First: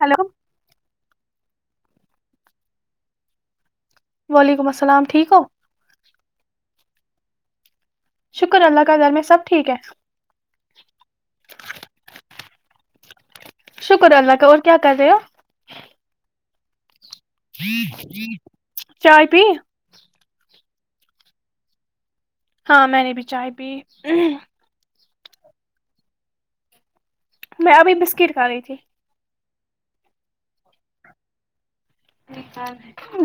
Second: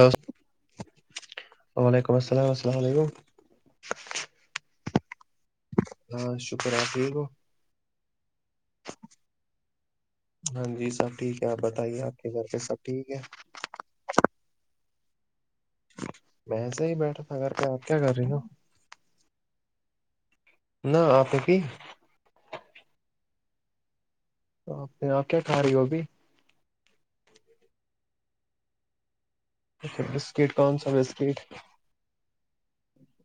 hello [unintelligible] وعلیکم السلام السلام علیکم وعلیکم السلام ٹھیک ہو [unintelligible] ہاں شکر آ یک ہو [unintelligible] شکر اللہ کا گھر میں سب ٹھیک ہے ہاں جی سب ٹھیک ہے آپ بتائیے آپ کے گھر پہ سب ٹھیک ہے شکر اللہ کا اور کیا کر رہے ہو وسے ہی بیٹھا تھا گھر پہ آپ کیا کر رہی ہو چائے پی [unintelligible] نہ آپ پی [unintelligible] ہاں میں نے بھی چائے پی تو آپ آپ کیا کھا رہی ہو ہو بھی میں ابھی بسکٹ کھا رہی تھی اچھا بسکٹ کون سا بسکٹ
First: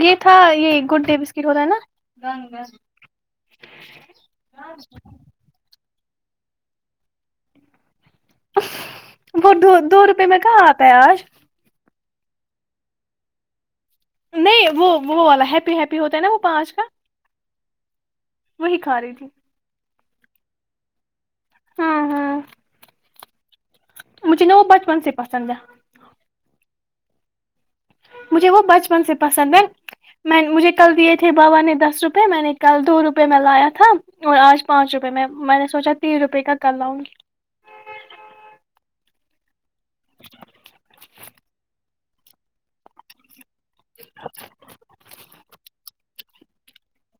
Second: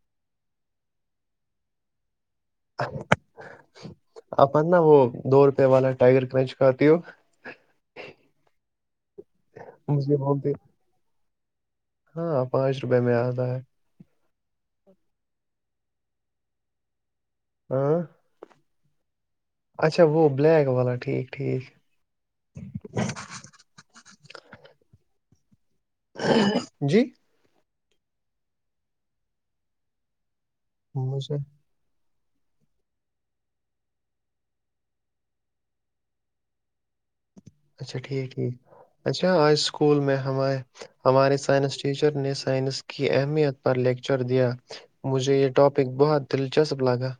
یہ تھا یہ گڈے بسکٹ ہوتا ہےا اپن نا وہ دو روپے والا ٹائیگر کرنچ کتی ہو وہ دو دو مجھے روپے میں بولتے کہاں آتا ہے آج ہاں پانچ روپے میں آتا ہے نہیں وہ وہ والا ہیپی ہیپی ہوتا ہے نا وہ پانچ کا ہاں [unintelligible] وہی کھا رہی تھی اچھا وہ بلییک والا ٹھیک ٹھیک ہاں ہاں [unintelligible] مجھے نا وہ بچپن سے پسند ہے جی [inaudible] مجھے وہ بچپن سے پسند ہے میں مجھے کل دیے تھے مجھے بابا نے دس روپے روپئے میں نے کل دو روپئے میں لایا تھا اور آج پانچ روپئے میں میں نے سوچا تین روپئے کا کر لاؤں گی اچھا ٹھیک ٹھیک اچھا آ [unintelligible] اسکول میں ہم ہماری سائنس ٹیچر نے سائنس کی اہمیت پر لیکچر دیا مجھے یہ ٹاپک بہت دلچسپ لگا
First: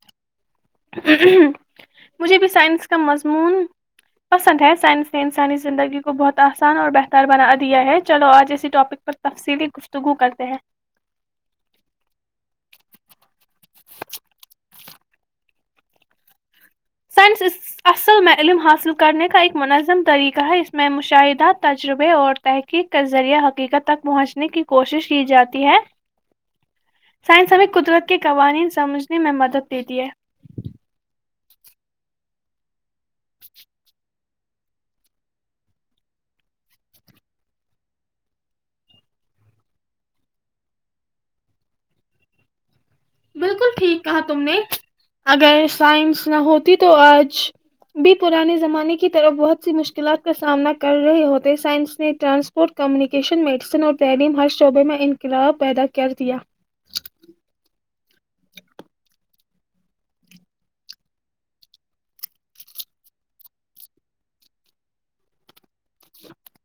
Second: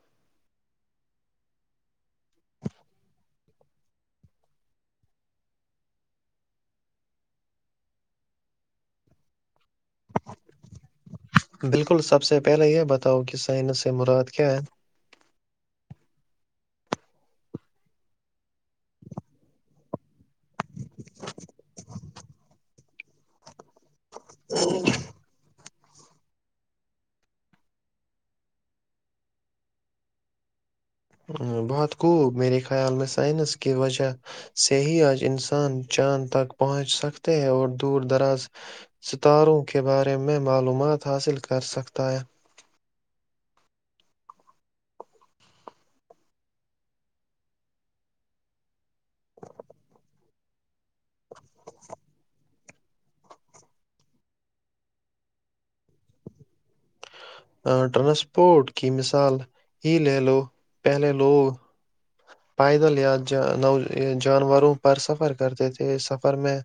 مجھے بھی سائنس کا مضمون پسند ہے سائنس نے انسانی زندگی کو بہت آسان اور بہتر بنا دیا ہے چلو آج ایسی ٹاپک پر تفصیلی گفتگو کرتے ہیں بالکل سب سے پہلے یہ بتاؤ کہ سائنس مراد کیا ہے سائنس اصل میں علم حاصل کرنے کا ایک منظم طریقہ ہے اس میں مشاہدہ تجربے اور تحقیق کا ذریعہ حقیقت تک پہنچنے کی کوشش کی جاتی ہے [unintelligible] سائنسب قدرت کے قوانین سمجھنے میں مدد دیتی ہے بہت خوب میرے خیال میں سائنس کی وجہ سے ہی آج انسان چاند تک پہنچ سکتے ہے اور دور دراز ستاروں کے بارے میں معلومات حاصل کرسکتا ہے بالکل ٹھیک کہا تم نے اگر سائنس نہ ہوتی تو آج بھی پرانے زمانے کی طرف بہت سی مشکلات کا سامنا کر رہے ہوتے سائنس نے ٹرانسپورٹ کمیونیکیشن میڈیسن اور تعلیم ہر شعبے میں انقلاب پیدا کر دیا ٹرانسپورٹ کی مثال ہی لے لو پہلے لوگ پائیدل یا جانوروں پر سفر کرتے تھے سفر میں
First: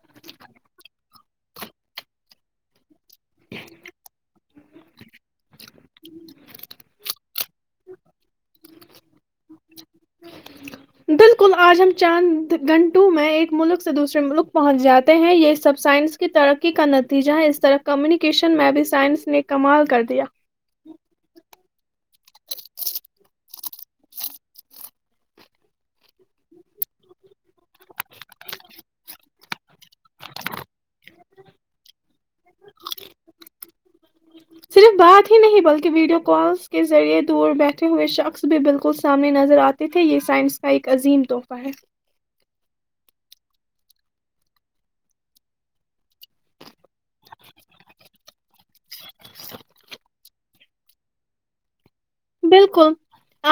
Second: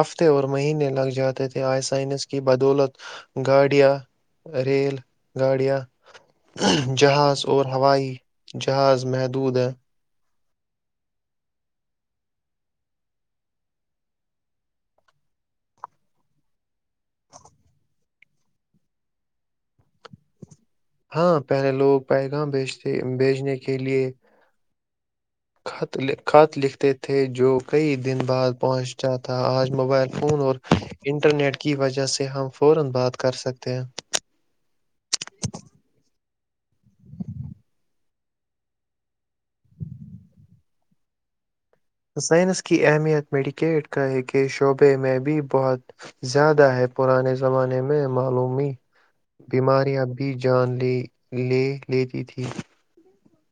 ہفتے اور مہینے لگ جاتے تھے آئسائنس کی بدولت گاڑیاں ریل گاڑیاں جہاز اور ہوائی جہاز محدود ہے بالکل آج ہم چند گھنٹوں میں ایک ملک سے دوسرے ملک پہنچ جاتے ہیں یہ سب سائنس کی ترقی کا نتیجہ ہے اس طرح کمیونیکیشن میں بھی سائنس نے کمال کر دیا ہاں پہلے لوگ پیغاں بیچتے بیچنے کے لیے خط لکھتے تھے جو کئی دن بعد پہنچتا تھا آج موبائل فون اور انٹرنیٹ کی وجہ سے ہم فورا بات کر سکتے ہیں صرف بات ہی نہیں بلکہ ویڈیو کالس کے ذریعے دور بیٹھے ہوئے شخص بھی بالکل سامنے نظر آتے تھے یہ سائنس کا ایک عظیم تحفہ ہے سائنس کی اہمیت میڈیکیٹ کا ہے کہ شعبے میں بھی بہت زیادہ ہے پرانے زمانے میں معلومی بیماریاں بھی جان لی لے لیتی تھی بالکل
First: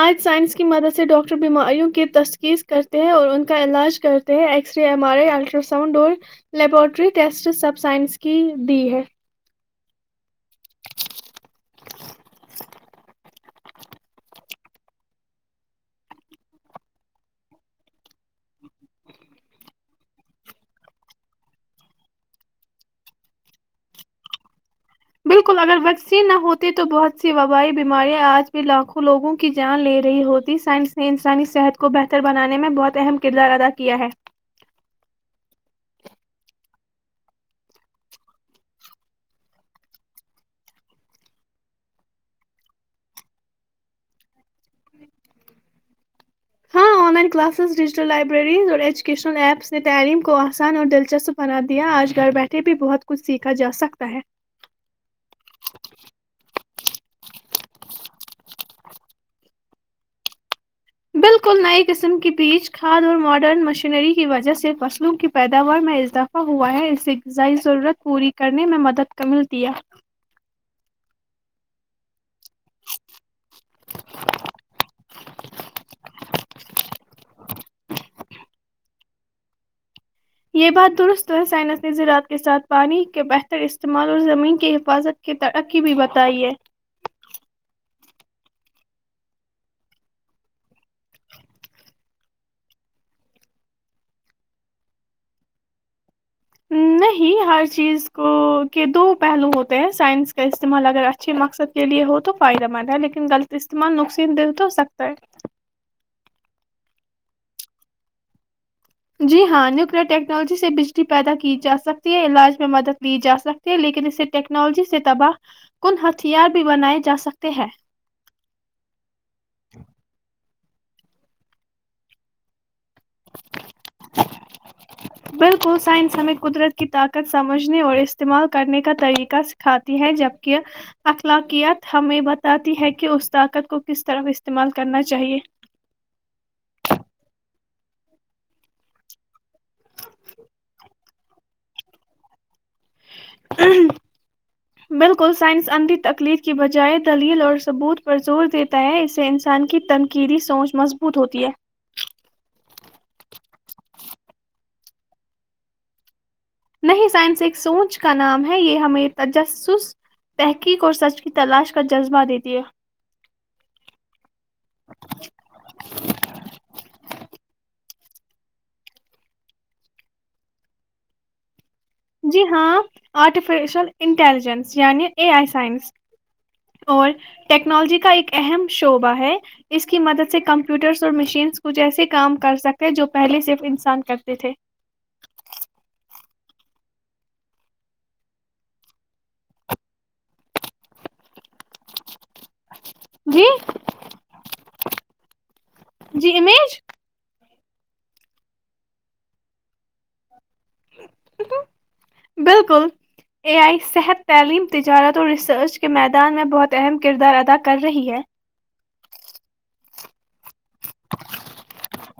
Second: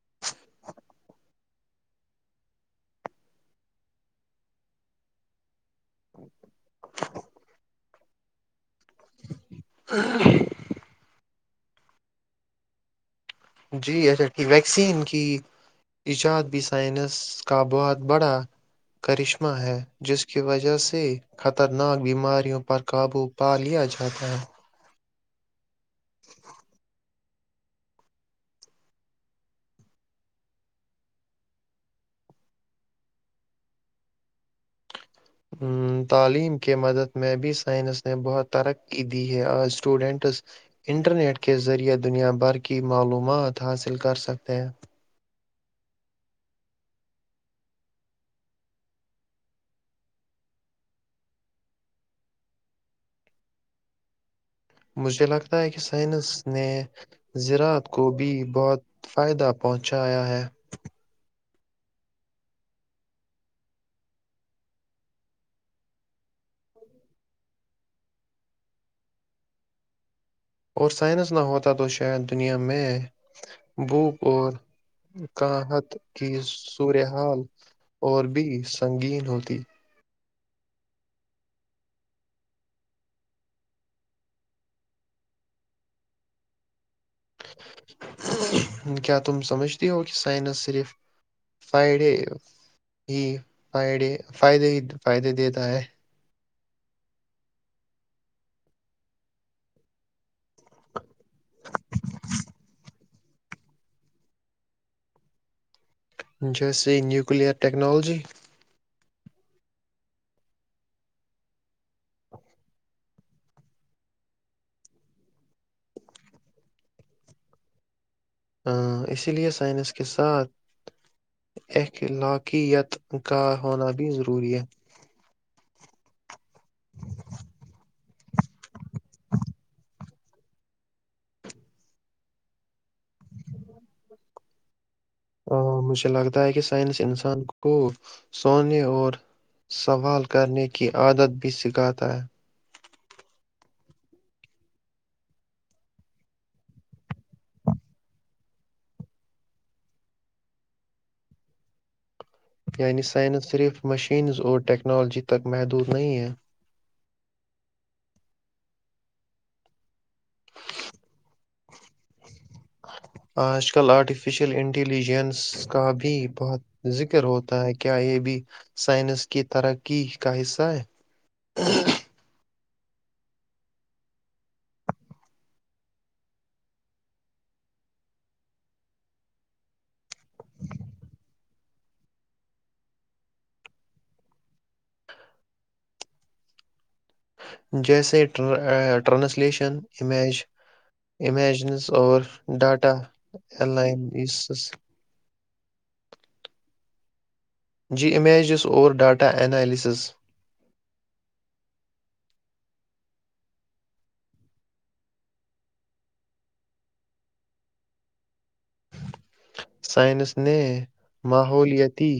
آج سائنس کی مدد سے ڈاکٹر بیماریوں کی تشخیص کرتے ہیں اور ان کا علاج کرتے ہیں X ray M R I ultrasound اور لیبورٹری ٹیسٹ سب سائنس کی دی ہے ہاں جی اچھا ٹھیک ویکسین کی ایجاد بھی سائنس کا بہت بڑا کرشمہ ہے جس کی وجہ سے خطرناک بیماریوں پر قابو پا لیا جاتا ہے بالکل اگر سے نہ ہوتے تو بہت سی وبائی بیماریاں آج بھی لاکھوں لوگوں کی جان لے رہی ہوتی سائنس نے انسانی صحت کو بہتر بنانے میں بہت اہم کردار ادا کیا ہے تعلیم کے مدد میں بھی سائنس نے بہت ترقی دی ہے آج اسٹوڈنٹس انٹرنیٹ کے ذریعہ دنیا بھر کی معلومات حاصل کر سکتے ہیں ہاں online classes digital libraries اور ایجوکیشنل ایپس نے تعلیم کو آسان اور دلچسپ بنا دیا آج گھر بیٹھے بھی بہت کچھ سیکھا جا سکتا ہے مجھے لگتا ہے کہ سائنس نے زذراعت کو بھی بہت فائدہ پہنچایا ہے بالکل نئی قسم کے بیج کھاد اور ماڈرن مشینری کی وجہ سے فصلوں کی پیداوار میں اضافہ ہوا ہے اسے غذائی ضرورت پوری کرنے میں مدد ملتی ہے اور سائنس نہ ہوتا تو شاید دنیا میں بھوپ اور کااہت کی صورحال اور بھی سنگین ہوتی یہ بات درست ہے سائنس نے زراعت کے ساتھ پانی کے بہتر استعمال اور زمین کی حفاظت کی ترقی بھی بتائی ہے کیا تم سمجھتی ہو کہ سائنس صرف فائیڈے ہی فائیڈے فائدے ہی فائدے دیتا ہے نہیں ہر چیز کو کے دو پہلو ہوتے ہیں سائنس کا استعمال اگر اچھے مقصد کے لئے ہو تو فائدہ مند ہے لیکن غلط استعمال نقصین دہ تو ہو سکتا ہے جیسے نیوکلیئر ٹیکنالوجی جی ہاں نیوکلئر ٹیکنالوجی سے بجلی پیدا کی جا سکتی ہے علاج میں مدد لی جا سکتی ہے لیکن اسے ٹیکنالوجی سے تباہ کن ہتھیار بھی بنائے جا سکتے ہیں ہ اسی لیئے سائنس کے ساتھ اخلاقیت کا ہونا بھی ضروری ہے بالکل سائنس ہمیں قدرت کی طاقت سمجھنے اور استعمال کرنے کا طریقہ سکھاتی ہے جبکہ اخلاقیات ہمیں بتاتی ہے کہ اس طاقت کو کس طرف استعمال کرنا چاہیے ا مجھے لگتا ہے کہ سائنس انسان کو کو سونے اور سوال کرنے کی عادت بھی سھ کہ آتا ہے بالکل سائنس اندھی تکلیف کی بجائے دلیل اور ثبوت پر زور دیتا ہے اس سے انسان کی تنقیدی سوچ مضبوط ہوتی ہے یعنی سائنس صرف مشینز اور ٹیکنالوجی تک محدود نہیں ہے نہیں سائنس ایک سوچ کا نام ہے یہ ہمیں تجسس تحقیق اور سچ کی تلاش کا جذبہ دیتی ہے آج کل آرٹیفیشیل انٹیلیجنس کا بھی بہت ذکر ہوتا ہے کہ کیا یہ بھی سائنس کی ترقی کا حصہ ہے جی ہاں آرٹیفیشیل انٹیلیجنس یعنی اے آئی سائنس اور ٹیکنالوجی کا ایک اہم شعبہ ہے اس کی مدد سے کمپیوٹرس اور مشینس کچھ ایسے کام کر سکتے جو پہلے صرف انسان کرتے تھے جیسے ٹرانسلیشن امیج امیجنس اور ڈاٹا جی ارلائن اس جی امیج جی امیج اس او ڈاٹا انینالس سیچز بالکل اے آئی صحت تعلیم تجارت اور ریسرچ کے میدان میں بہت اہم کردار ادا کر رہی ہے سائنس نے ماحولتی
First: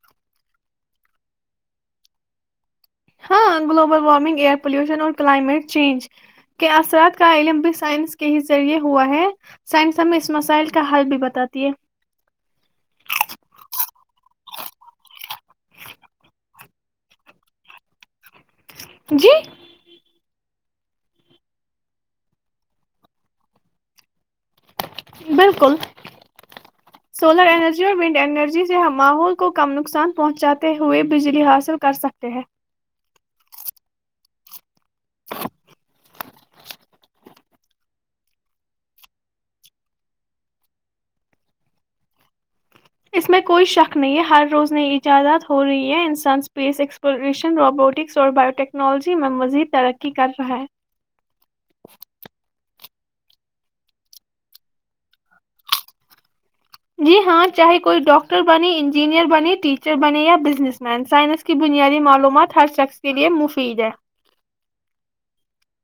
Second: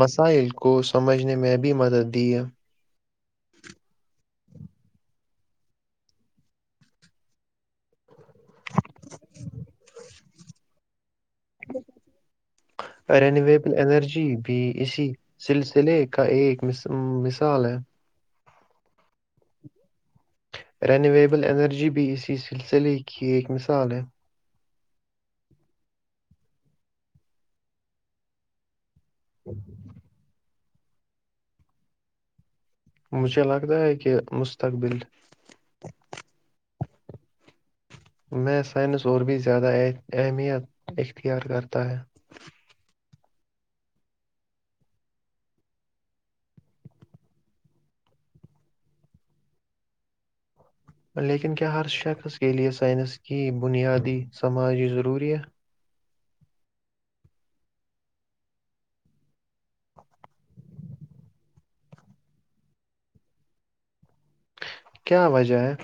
مسائل کو کو سمجھنے میں بھی مدد دی ہے ہاں گلوبل وارمنگ ایئر پلیوشن اور کلائمیٹ چینج کے اثرات کا علم بھی سائنس کے ہی ذریعے ہوا ہے سائنس ہمیں اس مسائل کا حل بھی بتا رینیویبل انرجی بھی اسی سلسلے کا ایک م مثال ہے جی رینویبل انرجی بھی اسی سلسلے کی ایک مثال ہے بالکل سولر ارجی اور ونڈ اینرجی سے ہم ماحول کو کم نقصان پہنچاتا تے ہوئے بجلی حاصل کر سکتے ہیں مجھے لگتا ہے کہ م مستقبل میں سائنس اور بھی زیادہ اہمیت اختیار کرتا ہے اس میں کوئی شک نہیں ہے ہر روز نئی ایجادات ہو رہی ہے انسان اسپیس ایکسپلوریشن روبوٹکس اور باوٹیکنالوجی میں مزید ترقی کر رہا ہے لیکن کیا ہر شک ہے کے لیے س سائنس کی بنیادی سماجی ضرورت جی ہاں چاہے کوئی ڈاکٹر بنے انجینئر بنے ٹیچر بنے یا بزنس مین سائنس کی بنیادی معلومات ہر شخص کے لیے مفید ہے وائی جائے ہے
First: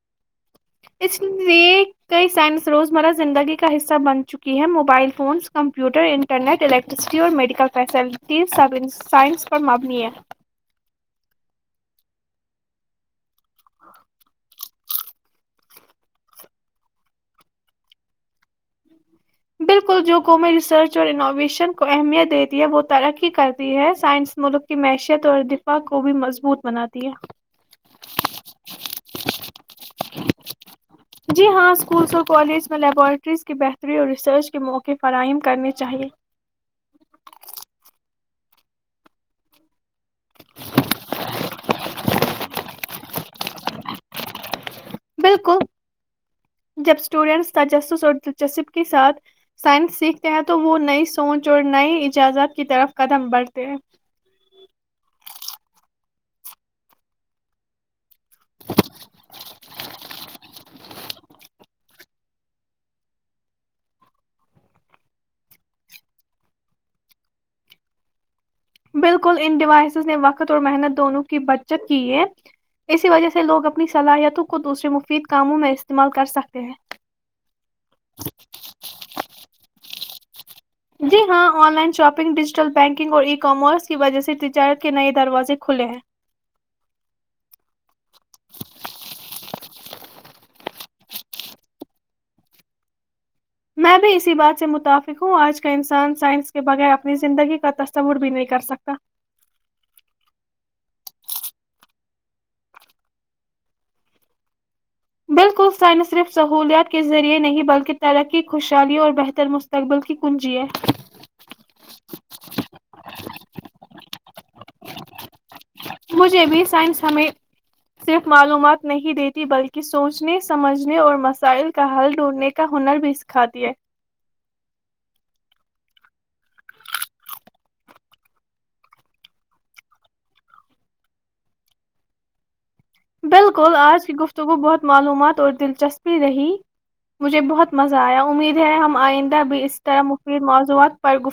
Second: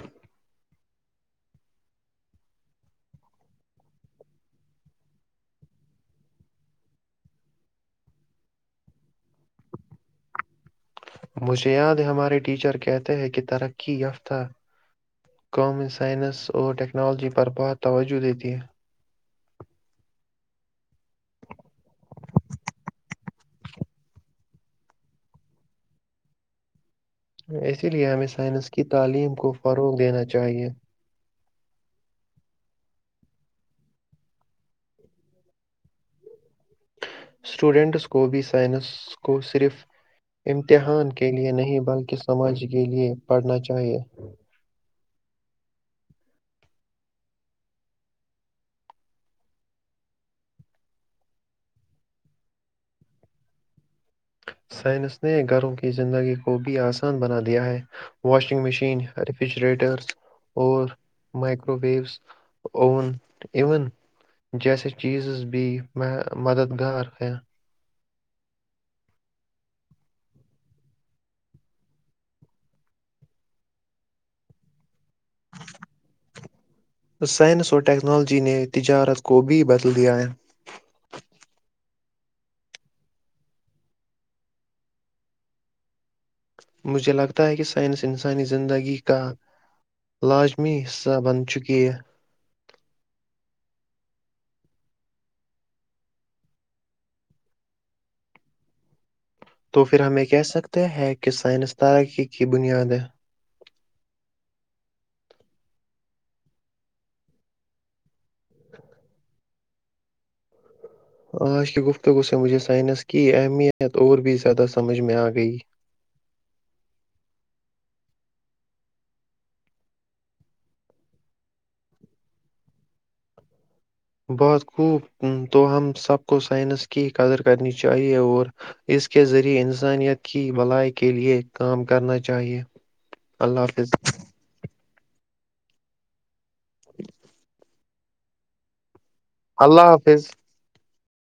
اس لئے کئی سائنس روزمرہ زندگی کا حصہ بن چکی ہیں mobile phones computer internet electricity اور میڈیکل فیسلٹیز سب سائنس پر مبنی ہے مجھے یاد ہے ہمارے ٹیچر کہتے ہیں کنے ترقی یافتہ کامن سائنس اور ٹیکنالوجی پر بہت توجہ دیتی ہے بالکل جو قوم ریسرچ اور انوویشن کو اہمیت دیتی ہے وہ ترقی کرتی ہے سائنس ملک کی معیشیت اور دفاع کو بھی مضبوط بناتی ہے اسی لیے ہمیں سائنس کی تعلیم کو فروغ دینا چاہیے جی ہاں اسکولس اور کالج میں لیبورٹریز کی بہتری اور ریسرچ کے موقع فراہم کرنے چاہیے اسٹوڈنٹس کو بھی، سائنس کو صرف امتحان کیلئے نہیں بلکہ سماجھ کے لیے پڑھنا چاہیئے بالکل جب اسٹوڈینٹس تجسس اور دلچسپ کے ساتھ سائنس سیکھتے ہیں تو وہ نئی سوچ اور نئی اجازت کی طرف قدم بڑھتے ہیں سائنس نے گھروں کی زندگی کو بھی آسان بنا دیا ہے، واشنگ مشین ریفریجریٹرز اور مائکرو ویوز اوون ایون جیسیے چیزز بھی مددگار ہیں بالکل ان ڈیوائسز نے وقت اور محنت دونوں کی بچت کی ہے اسی وجہ سے لوگ اپنی صلاحیتوں کو دوسرے م سائنس اور ٹیکنالوجی نے تجارت کو بھی بدل دیا ہے جی ہاں online shopping digital banking اور ای کامرس کی وجہ سے تجارت کے نئے دروازے کھلے ہیں مجھے لگتا ہے کہ سائنس انسانی زندگی کا لازمی حصہ بن چکی ہے میں بھی اسی بات سے متفق ہوں آج کا انسان سائنس کے بغیر اپنی زندگی کا تصور بھی نہیں کر سکتا تو پھر ہمیں کہہ سکتے ہیں کہ سائنسدار کیی کی بنیادیں بالکل سائنس صرف سہولیات کے ذریعے نہیں بلکہ ترقی خوشحالی اور بہتر مستقبل کی کنجی ہے آج کی گفتگو سے مجھے سائنس کی اہمیت اور بھی زیادہ سمجھ میں آ گئی مجھے بھی سائنس ہمیں صرف معلومات نہیں دیتی بلکہ سوچنے سمجھنے اور مسائل کا حل ڈھونڈھنے کا ہنر بھی سکھاتی ہے بات خ تو ہم سب کو سائنس کی قدر کرنی چاہیئے اور اس کے ذریعے انسانیت کی بھلائی کے لئے کام کرنا چاہئے بالکل آج کی گفتگو بہت معلومات اور دلچسپی رہی مجھے بہت مزہ آیا امید ہے ہم آئند بھی اس اللہ طرح حافظ مفید موضوعات [unintelligible] پررگ [unintelligible]